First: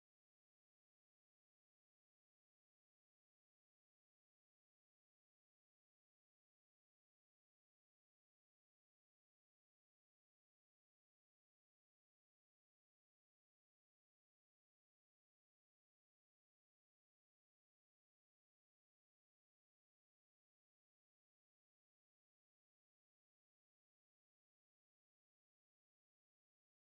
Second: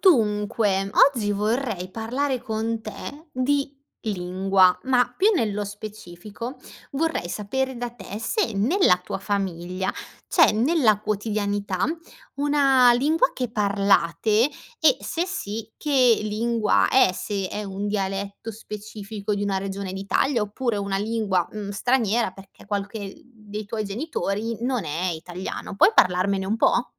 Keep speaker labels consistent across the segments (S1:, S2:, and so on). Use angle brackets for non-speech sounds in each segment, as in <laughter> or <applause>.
S1: Dunque, oggi vorrei parlare con te di lingua, ma più nello specifico, vorrei sapere da te se nella tua famiglia, c'è nella quotidianità una lingua che parlate, e se sì, che lingua è, se è un dialetto specifico di una regione d'Italia, oppure una lingua, mhmm, straniera, perché qualche dei tuoi genitori non è italiano. Puoi parlarmene un po'?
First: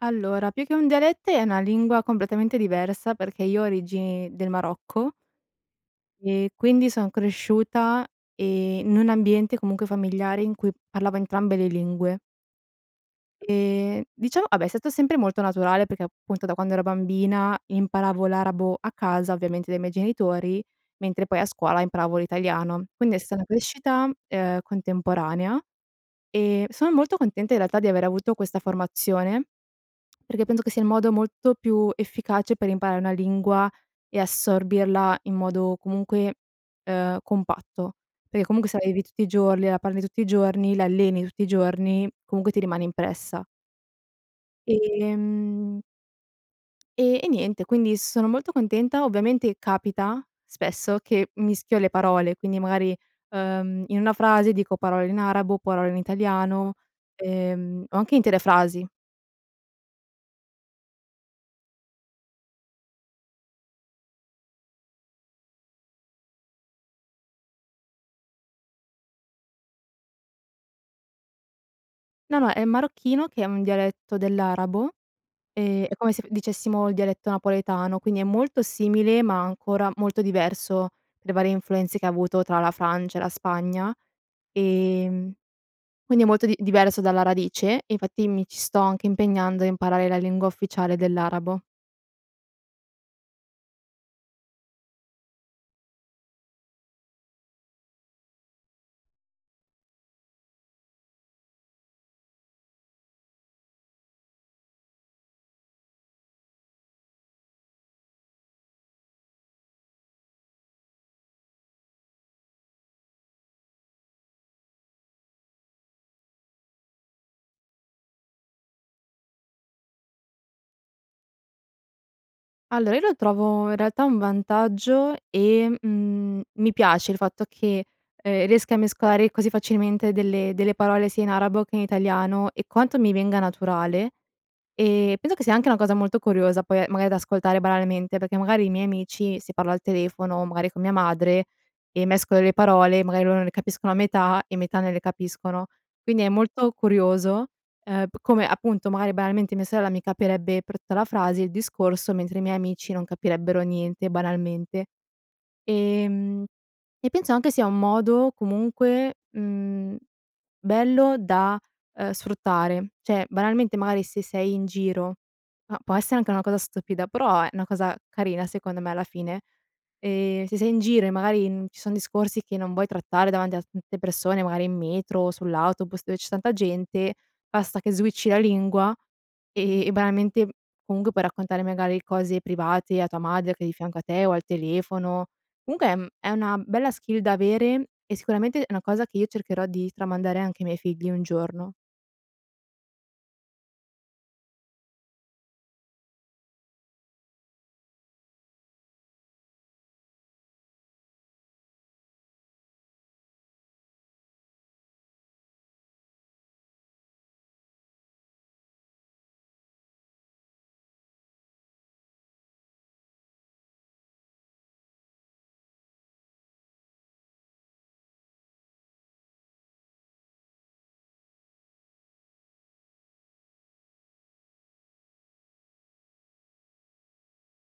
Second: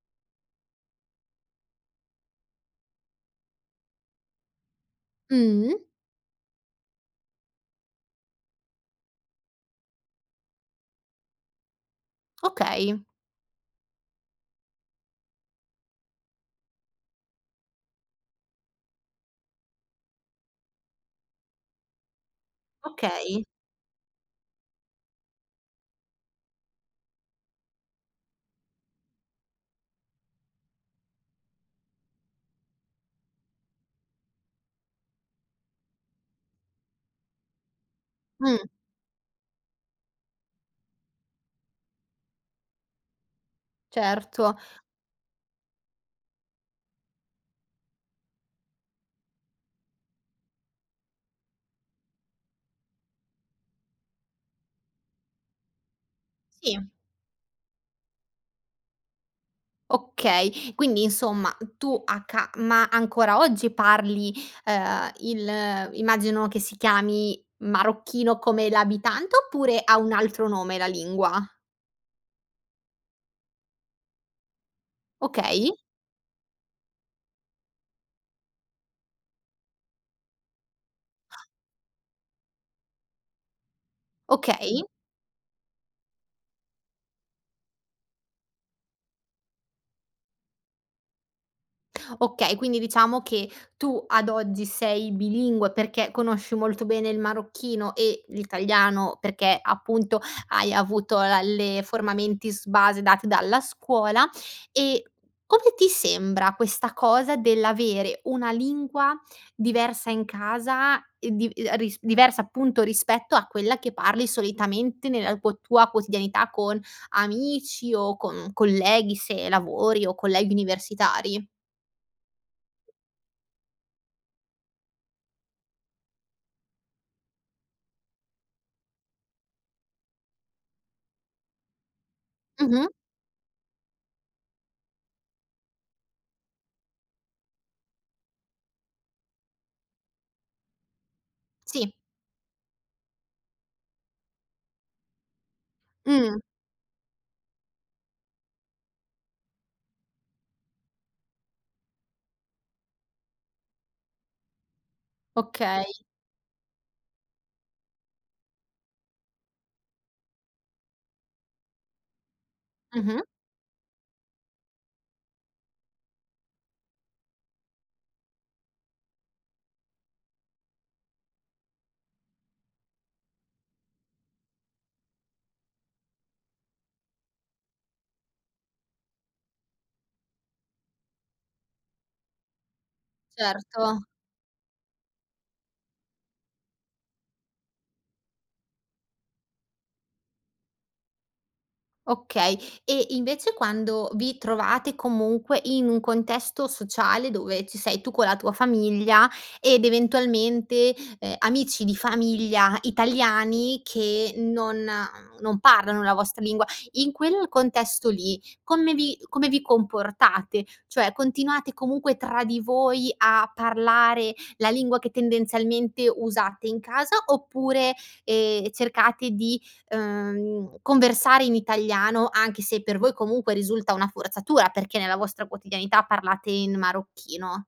S2: Allora, più che un dialetto, è una lingua completamente diversa, perché io ho origini del Marocco
S1: Mhmm.
S2: e quindi son cresciuta, ehm, in un ambiente, comunque familiare, in cui parlava entrambe le lingue.
S1: Okay.
S2: Ehm, diciamo vabbè, è stato sempre molto naturale, perché appunto da quando ero bambina imparavo l'arabo a casa, ovviamente dai miei genitori, mentre poi a scuola imparavo l'italiano. Quindi è
S1: Okay.
S2: stata crescita, ehm, contemporanea, e sono molto contenta in realtà di aver avuto questa formazione, perché penso che sia il modo molto più efficace per imparare una lingua, e assorbirla in modo comunque, ehm, compatto, perché
S1: Mh.
S2: comunque se la vivi tutti i giorni, la parli tutti i giorni, la alleni tutti i giorni, comunque ti rimane impressa.
S1: Certo.
S2: Ehm. E e niente quindi sono molto contenta, ovviamente capita spesso, che mischio le parole, quindi magari, uhm, in una frase dico parole in arabo, o parole in italiano,
S1: Sì.
S2: ehm, o anche intere frasi.
S1: Okay, quindi insomma tu a ca ma ancora oggi parli, ehm, il immagino che si chiami marocchino come l'abitante, oppure ha un altro nome la lingua?
S2: No, no è marocchino, che è un dialetto dell'arabo,
S1: Okay.
S2: ehm, è come se dicessimo il dialetto napoletano, quindi è molto simile, ma ancora molto diverso per le varie influenze che avuto tra la Francia e la Spagna,
S1: Okay.
S2: ehm, quindi è molto di diverso dalla radice, e infatti mi ci sto anche impegnando a imparare la lingua ufficiale dell'arabo.
S1: Okay, quindi, diciamo che tu, ad oggi, sei bilingue, perché, conosci molto bene il marocchino e l'italiano, perché, appunto, hai avuto la le forma mentis base, date dalla scuola, e, come ti sembra, questa cosa dell'avere una lingua, diversa, in casa, e div ehm, risp diversa, appunto, rispetto a quella che parli, solitamente, nella quo tua quotidianità, con amici, o con colleghi, se lavori, o colleghi universitari.
S2: Allora, io lo trovo, in realtà, un vantaggio, e, mhmm, mi piace, il fatto che, uhm, riesca a mescolare, così facilmente, delle delle parole, sia in arabo, che in italiano, e
S1: Mh-mh.
S2: quanto mi venga naturale, e, penso che sia, anche, una cosa molto curiosa, poi, ehm, maga da ascoltare banalmente, perché, magari, i miei amici, se parlo al telefono, magari, con mia madre,
S1: Sì.
S2: e mescolo le parole, magari loro ne capiscono a metà, e metà non le capiscono, quindi, è
S1: Mh.
S2: molto curioso, ehm, p come, appunto, magari, banalmente, mia sorella, mi capirebbe per tutta la frase il discorso, mentre i miei amici, non capirebbero niente, banalmente.
S1: Okay.
S2: Ehm, e penso, anche, sia un modo, comunque, mhmm, bello, da, uhm, sfruttare.
S1: Mh-mh.
S2: Cioè, banalmente, magari, se sei in giro, ma può essere anche una cosa stupida, però, è una cosa carina, secondo me, alla fine, ehm, se sei in giro, e, magari, n ci son discorsi, che non vuoi trattare davanti a <unintelligible> persone, magari in metro, sull'autobus, dove c'è tanta gente, basta che switchi la lingua, e e banalmente, m comunque, puoi raccontare, magari, cose private, a tua madre, che è di fianco a
S1: Certo.
S2: te, o al telefono. Comunque, ehm, è una bella skill da avere, e sicuramente, è una cosa che io cercherò di tramandare, anche i miei figli, un giorno.
S1: Okay, e invece, quando vi trovate, comunque, in un contesto sociale, dove, ci sei tu, con la tua famiglia, ed eventualmente, ehm, amici di famiglia, italiani, che non non parlano la vostra lingua. In quel contesto lì, come vi come vi comportate? Cioè, continuate, comunque, tra di voi, a parlare la lingua che, tendenzialmente, usate in casa, oppure, ehm, cercate di, uhm, conversare in italiano, anche se per voi, comunque, risulta una forzatura, perché, nella vostra quotidianità parlate in marocchino.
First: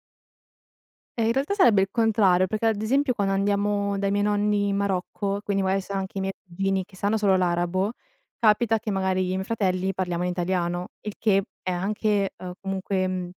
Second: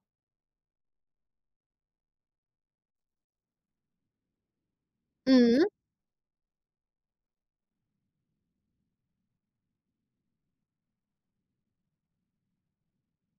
S2: Ehm, in realtà, sarebbe il contrario, perché, ad esempio, quando andiamo dai miei nonni, in Marocco, quindi,
S1: Mh-mh.
S2: magari, sa anche i miei cugini, che sanno solo l'arabo, capita che, magari, io e i miei fratelli parliamo in italiano, il che è, anche, uhm, comunque, mhmm,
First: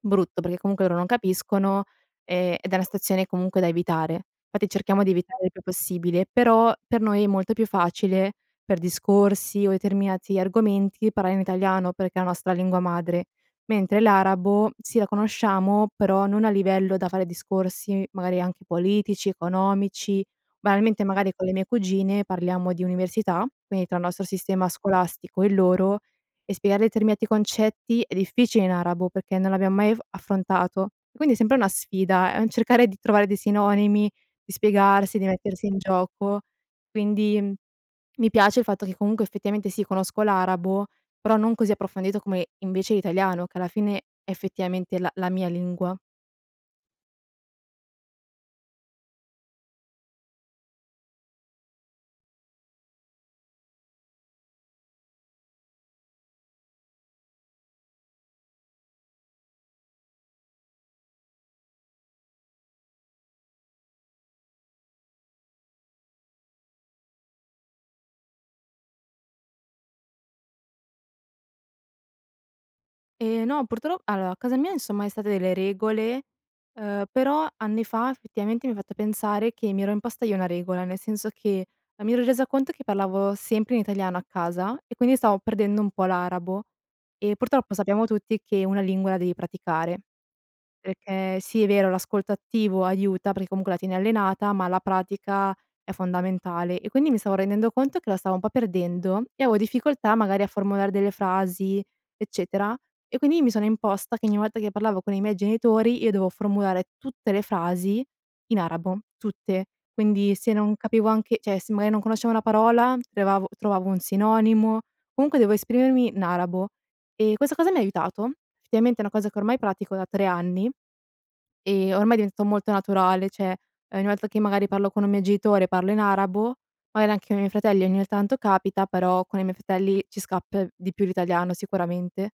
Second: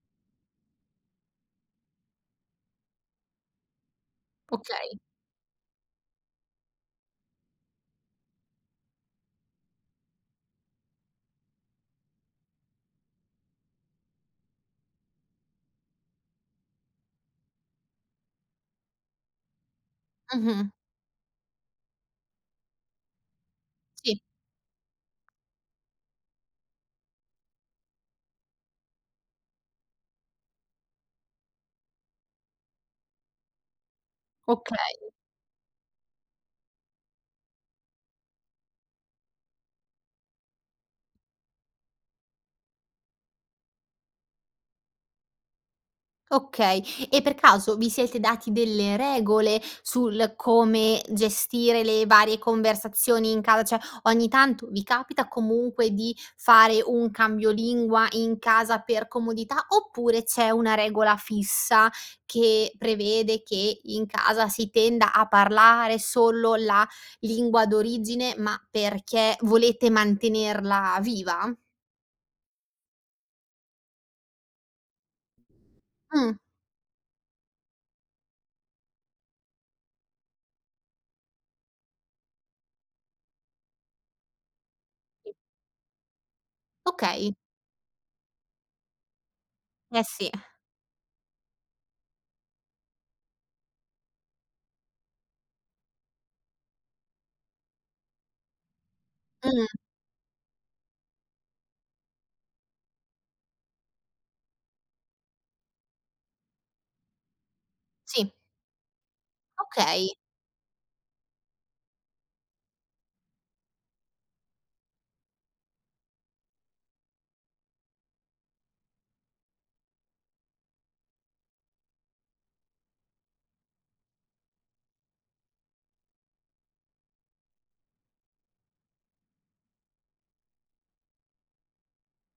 S2: brutto, perché comunque, loro non capiscono, e ed è una situazione, comunque, da evitare. Infatti,
S1: Okay.
S2: cerchiamo di evitare il più possibile, però, per noi, è molto più facile, per discorsi, o determinati argomenti, parlare in italiano, perché è la nostra lingua madre, mentre l'arabo, sì, la conosciamo, però non a livello da fare discorsi, magari, anche politici, economici,
S1: Mh-mh.
S2: banalmente, magari, con le mie cugine, parliamo di università, quindi, tra il
S1: Sì.
S2: nostro sistema scolastico, e il loro, e spiegare determinati concetti, è difficile, in arabo, perché non l'abbiamo mai af affrontato, e quindi, è sempre una sfida, è un cercare di trovare dei sinonimi, di
S1: Okay.
S2: spiegarsi, di mettersi in gioco, quindi, uhm, mi piace il fatto che, comunque, effettivamente, sì, conosco l'arabo, però, non così approfondito, come, invece, l'italiano che, alla fine, è effettivamente, la la mia lingua.
S1: Okay, e per caso, vi siete dati delle regole, sul, come, gestire le varie conversazioni in casa, cioè, ogni tanto, vi capita, comunque, di fare un cambio lingua in casa, per comodità, oppure c'è una regola fissa, che prevede che, in casa, si tenda a parlare solo la lingua d'origine, ma, perché, volete mantenerla viva?
S2: Eh no, purtro allora a casa mia, insomma, è stata delle regole,
S1: Mh.
S2: ehm, però anni fa, effettivamente, mi ha fatto pensare che mi ero imposta io una regola, nel senso che non mi ero resa conto che parlavo sempre in italiano a casa, e quindi stavo perdendo un po' l'arabo
S1: Okay.
S2: e purtroppo sappiamo tutti che una lingua la devi praticare,
S1: Eh sì. <exhales>
S2: perché sì è vero l'ascolto attivo aiuta perché comunque la tieni allenata, ma la pratica è fondamentale. E, quindi, mi stavo rendendo conto che la stavo un po' perdendo, e avevo
S1: Mh.
S2: difficoltà, magari, a formulare delle frasi, eccetera; e quindi mi sono imposta che ogni volta che parlavo con i miei genitori, io dovevo formulare tutte le frasi
S1: Sì.
S2: in arabo, tutte,
S1: Okay.
S2: quindi se non capivo anche cioè se magari non conoscevo una parola, trovavo trovavo un sinonimo, comunque devo esprimermi in arabo, e questa cosa mi ha aiutato. Effettivamente è una cosa che ormai pratico da 3 anni e ormai è diventato molto naturale, cioè ogni volta che magari parlo con un mio genitore, parlo in arabo, magari anche con i miei fratelli ogni tanto capita, però con i miei fratelli ci scappa di più l'italiano sicuramente.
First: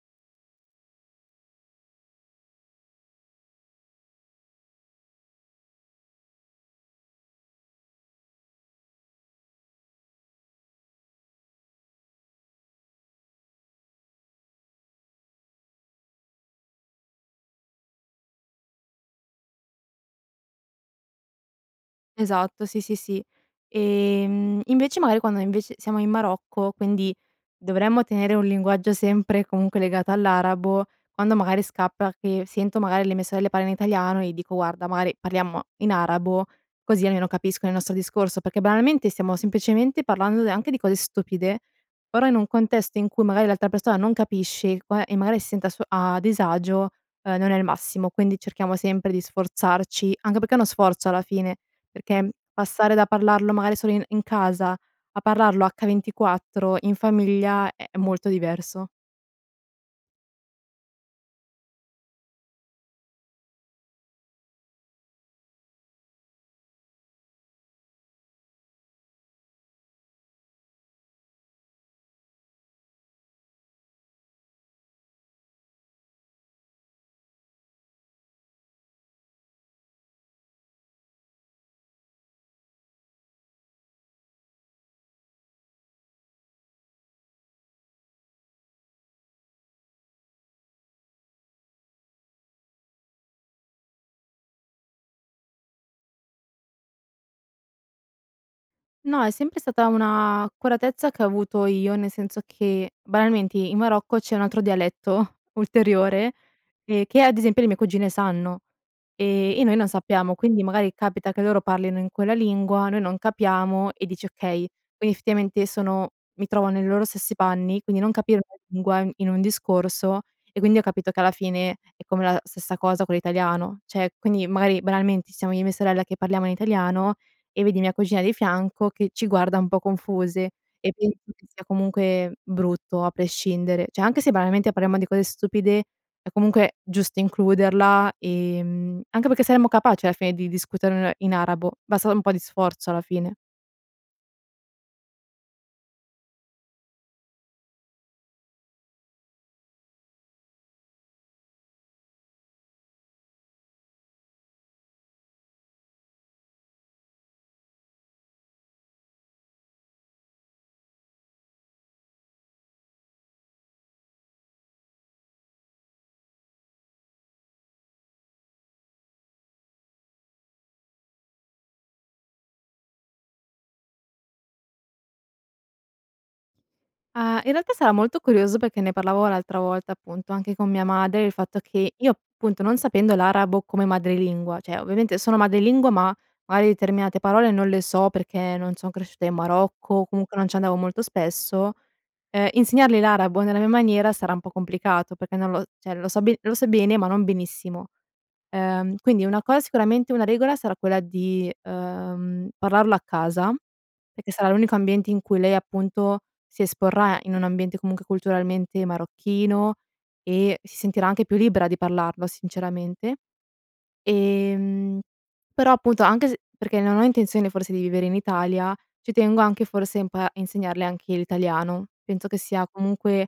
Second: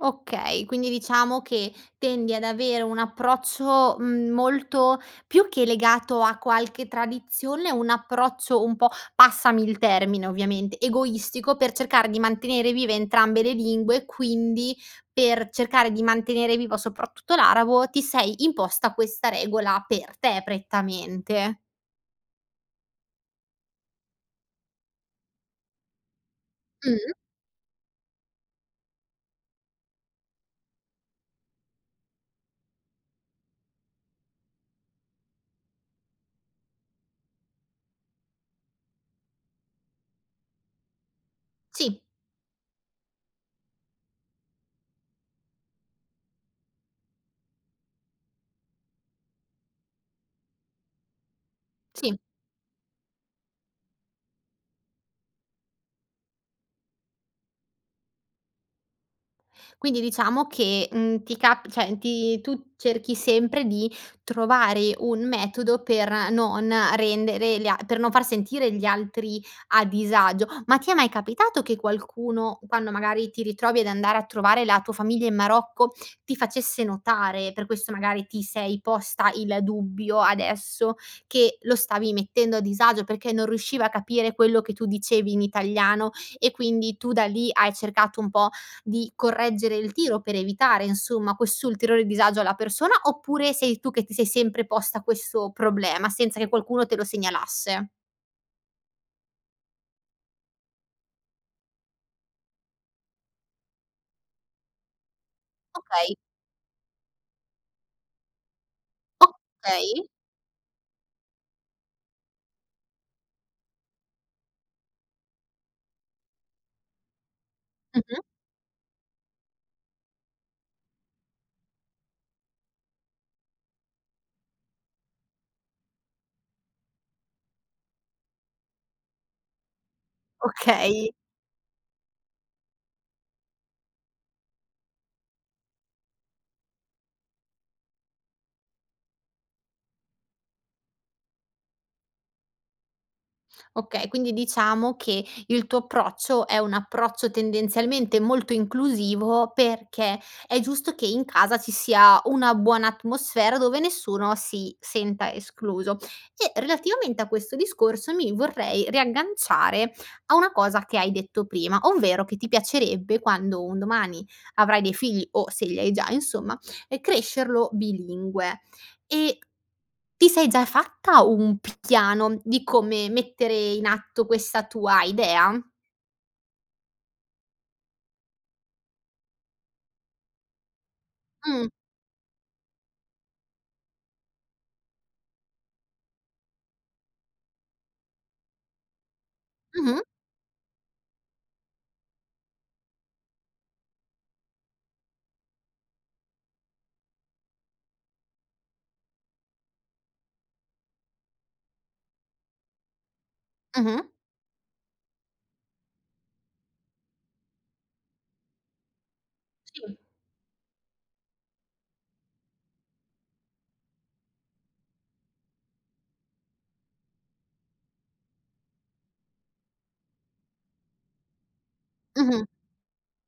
S1: Okay, quindi diciamo che tendi ad avere un approccio, mhmm, molto più che legato a qualche tradizione, un approccio un po', passami il termine, ovviamente, egoistico per cercare di mantenere vive entrambe le lingue, quindi per cercare di mantenere vivo soprattutto l'arabo, ti sei imposta questa regola per te prettamente.
S2: Esatto, sì, sì, sì. Ehm, invece magari quando, invece, siamo in Marocco,
S1: Mh?
S2: quindi dovremmo tenere un linguaggio sempre comunque legato all'arabo, quando magari scappa che sento magari le mie sorelle parlare in italiano e dico: "Guarda, magari parliamo in arabo, così almeno capiscono il nostro discorso" perché, banalmente, stiamo semplicemente parlando de anche di cose stupide,
S1: Sì.
S2: però in un contesto in cui magari l'altra persona non capisce e qua e magari si senta a suo a disagio, ehm, non è il massimo, quindi cerchiamo sempre di sforzarci, anche perché è uno sforzo, alla fine,
S1: Sì.
S2: perché, mhmm, passare da parlarlo magari solo in in casa a parlarlo h24 in famiglia è molto diverso.
S1: Quindi diciamo che, mhmm, ti ca cioè ti tu cerchi sempre di trovare un metodo per non rendere gli a per non far sentire gli altri a disagio. Ma ti è mai capitato che qualcuno, quando magari ti ritrovi ad andare a trovare la tua famiglia in Marocco, ti facesse notare, per questo magari ti sei posta il dubbio adesso che lo stavi mettendo a disagio, perché non riusciva a capire quello che tu dicevi in italiano, e, quindi, tu da lì hai cercato un po' di correggere il tiro, per evitare, insomma, quest'ulteriore disagio alla persona, oppure sei tu che ti sei sempre posta questo problema, senza che qualcuno te lo segnalasse?
S2: No, è sempre stata una accuratezza che ho avuto io, nel senso che banalmente in Marocco c'è un altro dialetto,
S1: Okay.
S2: ulteriore, ehm, che ad esempio le mie cugine sanno, ehm, e noi non
S1: Okay.
S2: sappiamo. Quindi magari capita che loro parlino in quella lingua, noi non capiamo e dici: "Okay, quindi effettivamente sono mi trovo nei loro stessi panni." Quindi non
S1: Mh-mh.
S2: capire una lingua in in un discorso, e quindi ho capito che alla fine è come la stessa cosa con l'italiano. Cioè, quindi magari banalmente, siamo io e mia sorella che parliamo in italiano, e vedi mia cugina di fianco che ci guarda un po' confuse, e
S1: Okay.
S2: penso che sia comunque brutto a prescindere. Cioè, anche se banalmente parliamo di cose stupide, è comunque giusto includerla, ehm, anche perché saremmo capaci alla fine di discuterne in arabo basta un po' di sforzo alla fine.
S1: Okay, quindi diciamo che il tuo approccio, è un approccio tendenzialmente molto inclusivo, perché è giusto che in casa ci sia una buona atmosfera, dove nessuno si senta escluso. E relativamente a questo discorso, mi vorrei riagganciare a una cosa che hai detto prima, ovvero che ti piacerebbe, quando un domani avrai dei figli, o se li hai già insomma, ehm, crescerlo bilingue; e ti sei già fatta un picchiano di come mettere in atto questa tua idea?
S2: Ah, in realtà sarà molto curioso, perché ne parlavo l'altra volta appunto, anche con mia madre, il fatto
S1: Mh.
S2: che, io appunto non sapendo l'arabo come madrelingua, cioè ovviamente sono madrelingua, ma, magari determinate parole non le so, perché non son cresciuta in Marocco,
S1: Mh-mh.
S2: o comunque non ci andavo molto spesso. Ehm, insegnargli l'arabo nella mia maniera, sarà un po' complicato, perché non lo cioè lo so be lo so bene, ma non benissimo, ehm, quindi una cosa sicuramente una regola sarà quella di, ehm, parlarlo a casa,
S1: Mh-mh.
S2: perché sarà l'unico ambiente in cui lei appunto si esporrà in un ambiente comunque culturalmente marocchino,
S1: Sì.
S2: e si sentirà anche più libera di parlarlo sinceramente. Ehm, però appunto anche s perché non ho intenzione, forse di vivere in Italia, ci tengo anche forse un po' a insegnarle anche l'italiano, penso che
S1: Mh-mh.
S2: sia comunque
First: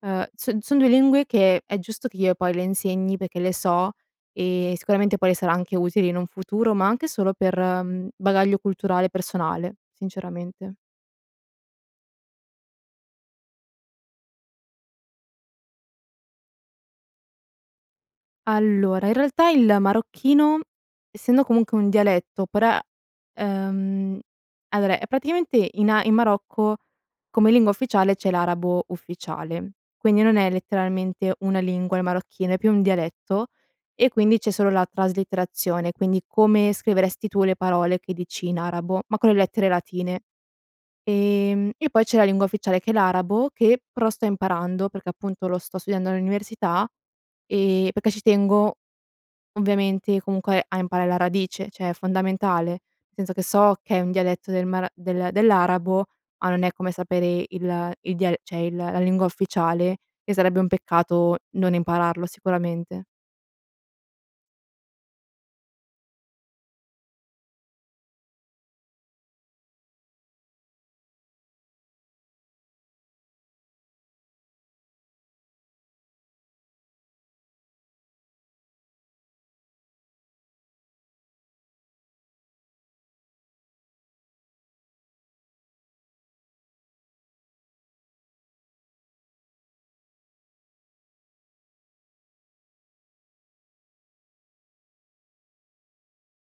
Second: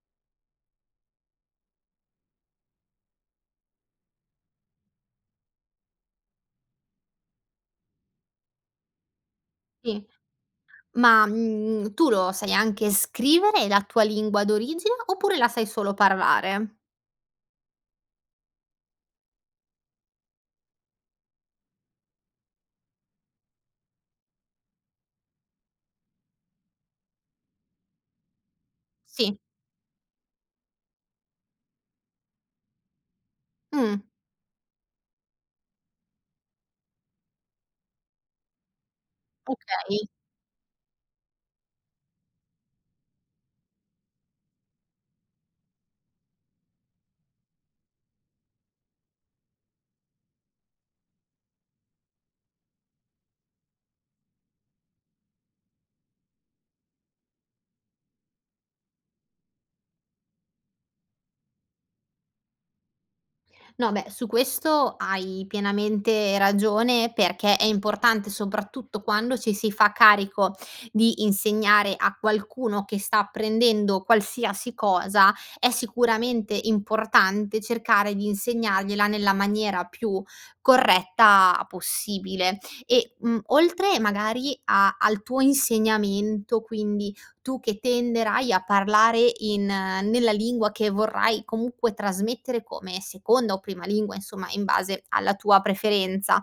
S2: ehm, s son 2 lingue che è giusto che io poi le insegni, perché le so, e sicuramente poi le sarà anche utili in un futuro, ma anche solo per bagaglio culturale personale,
S1: Sì,
S2: sinceramente.
S1: ma, mhmm, tu lo sai anche scrivere la tua lingua d'origine, oppure la sai solo parlare?
S2: Allora, in realtà il marocchino essendo, comunque un dialetto, per a ehm, allora è praticamente in a in Marocco come lingua ufficiale c'è l'arabo
S1: Sì.
S2: ufficiale. Quindi non è letteralmente una lingua il marocchino, è più un dialetto
S1: Mh.
S2: e quindi c'è solo la traslitterazione, quindi come scriveresti tu le parole che dici in arabo, ma con le lettere
S1: Okay.
S2: latine. Ehm, e poi c'è la lingua ufficiale che è l'arabo, che pro sto imparando, perché appunto lo sto studiando all'università, ehm, perché ci tengo, ovviamente, comunque a imparare la radice, cioè, è fondamentale, senso che so che è un dialetto del mar del dell'arabo, ma non è come sapere il il dial cioè il la lingua ufficiale, che sarebbe un peccato non impararlo sicuramente.
S1: No, beh, su questo hai pienamente ragione, perché è importante, soprattutto quando ci si fa carico di insegnare a qualcuno che sta prendendo qualsiasi cosa, è sicuramente importante cercare di insegnargliela nella maniera più corretta possibile e, mhmm, oltre magari a al tuo insegnamento, quindi tu che tenderai a parlare in nella lingua che vorrai comunque trasmettere come seconda o prima lingua, insomma in base alla tua preferenza,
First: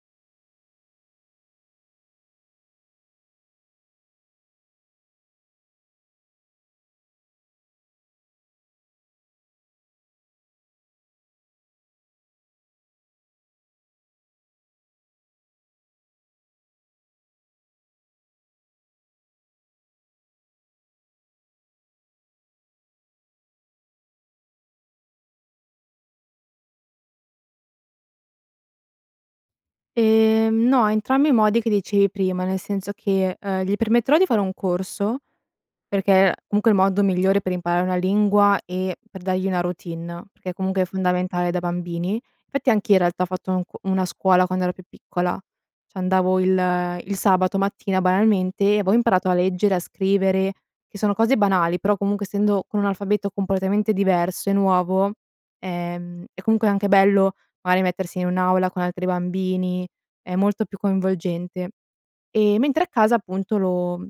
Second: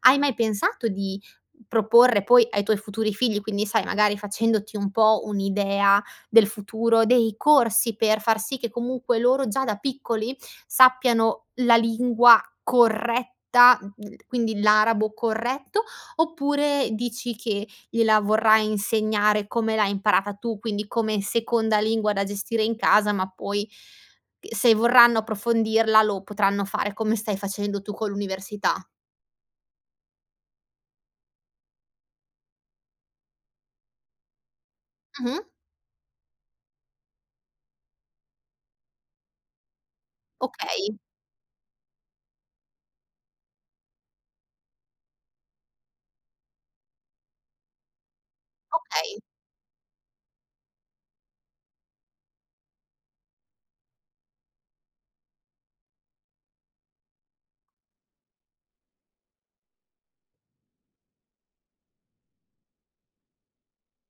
S1: hai mai pensato di proporre poi ai tuoi futuri figli, quindi sai magari facendoti un po' un'idea del futuro, dei corsi per far sì che, comunque, loro già da piccoli sappiano la lingua corretta, <unintelligible> quindi l'arabo corretto, oppure dici che gliela vorrai insegnare come l'hai imparata tu, quindi come seconda lingua da gestire in casa, ma poi c uhm, se vorranno approfondirla lo potranno fare, come stai facendo tu con l'università?
S2: Ehm, no entrambi i modi che dicevi prima, nel senso che, uhm, gli permetterò di fare un corso,
S1: Mh-mh.
S2: perché comunque è il modo migliore per imparare una lingua e per dargli una routine, perché comunque è
S1: Okay.
S2: fondamentale da bambini, fatti anch'io in realtà ho fatto un c una scuola quando ero più piccola, c'andavo il il sabato mattina, banalmente, e avevo
S1: Okay.
S2: imparato a leggere, a scrivere, che sono cose banali però, comunque, essendo con un alfabeto completamente diverso e nuovo, ehm, è comunque anche bello magari mettersi in un'aula con altri bambini, è molto più coinvolgente, ehm, mentre a casa appunto lo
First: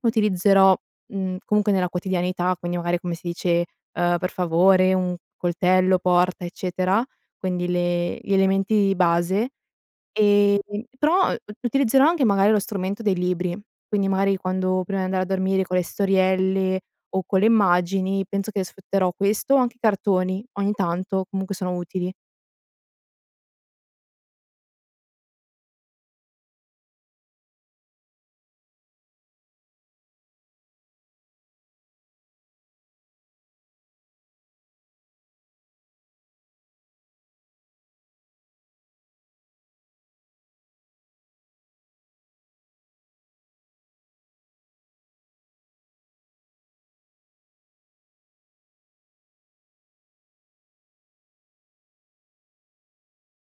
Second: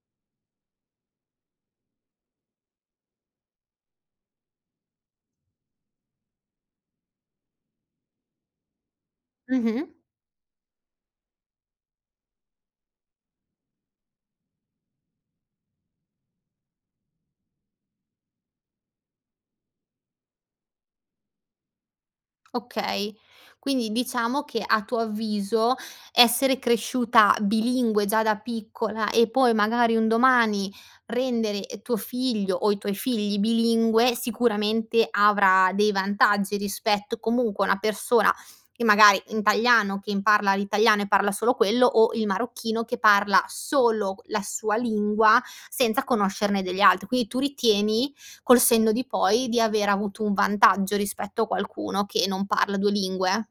S2: utilizzerò, mhmm, comunque nella quotidianità, quindi magari come si dice uhm, per favore un coltello, porta, eccetera, quindi le gli elementi base,
S1: Mh-mh.
S2: ehm, però u utilizzerò anche magari lo strumento dei libri, quindi magari quando prima di andare a dormire con le storielle o con le immagini, penso che sfrutterò questo, o anche i cartoni, ogni tanto, comunque sono utili.
S1: Okay. Quindi diciamo che, a tuo avviso, essere cresciuta bilingue già da piccola e poi magari un domani rendere, ehm, tuo figlio, o i tuoi figli, bilingue sicuramente avrà dei vantaggi, rispetto comunque a una persona, che magari italiano, che parla l'italiano e parla solo quello, o il marocchino che parla solo q la sua lingua, senza conoscerne delle altre. Quindi tu ritieni, col senno di poi, di aver avuto un vantaggio rispetto a qualcuno che non parla 2 lingue?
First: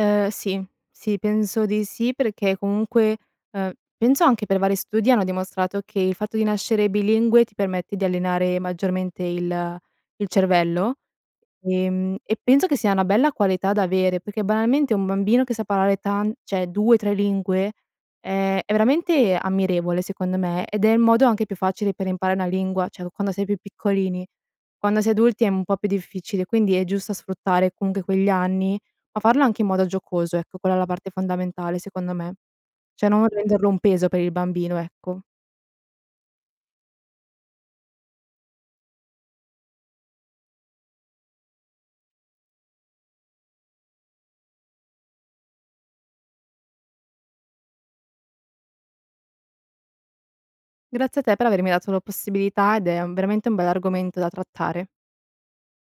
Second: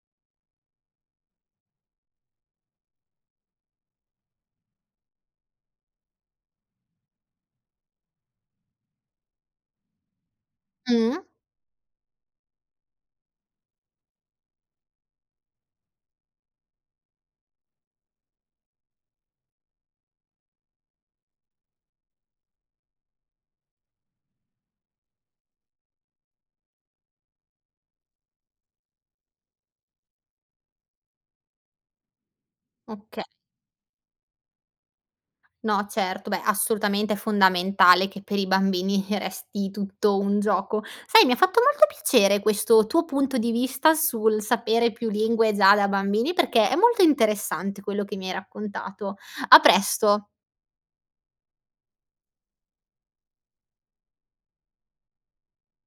S2: Uhm, sì, sì penso di sì, perché comunque uhm, penso anche per vari studi, hanno dimostrato, che il fatto di nascere bilingue ti permette di allenare maggiormente il il cervello,
S1: Mh.
S2: ehm, e penso che sia una bella qualità da avere, perché banalmente un bambino che sa parlare tan cioè, 2, 3 lingue è è veramente ammirevole secondo me, ed è il modo anche più facile per imparare una lingua cioè q quando si è più piccolini, quando si è adulti è un po' più difficile, quindi è giusto sfruttare comunque quegli anni, ma farlo anche in modo giocoso, ecco quella è la parte fondamentale secondo me, cioè
S1: Oka
S2: non renderlo un peso per il bambino ecco.
S1: No certo, beh, assolutamente è fondamentale che per i bambini resti tutto un gioco. Sai, mi ha fatto molto piacere questo tuo punto di vista, sul sapere più lingue già da bambini, perché è molto interessante quello che mi hai raccontato. A presto.
S2: Grazie a te per avermi dato la possibilità ed è veramente un bell'argomento da trattare.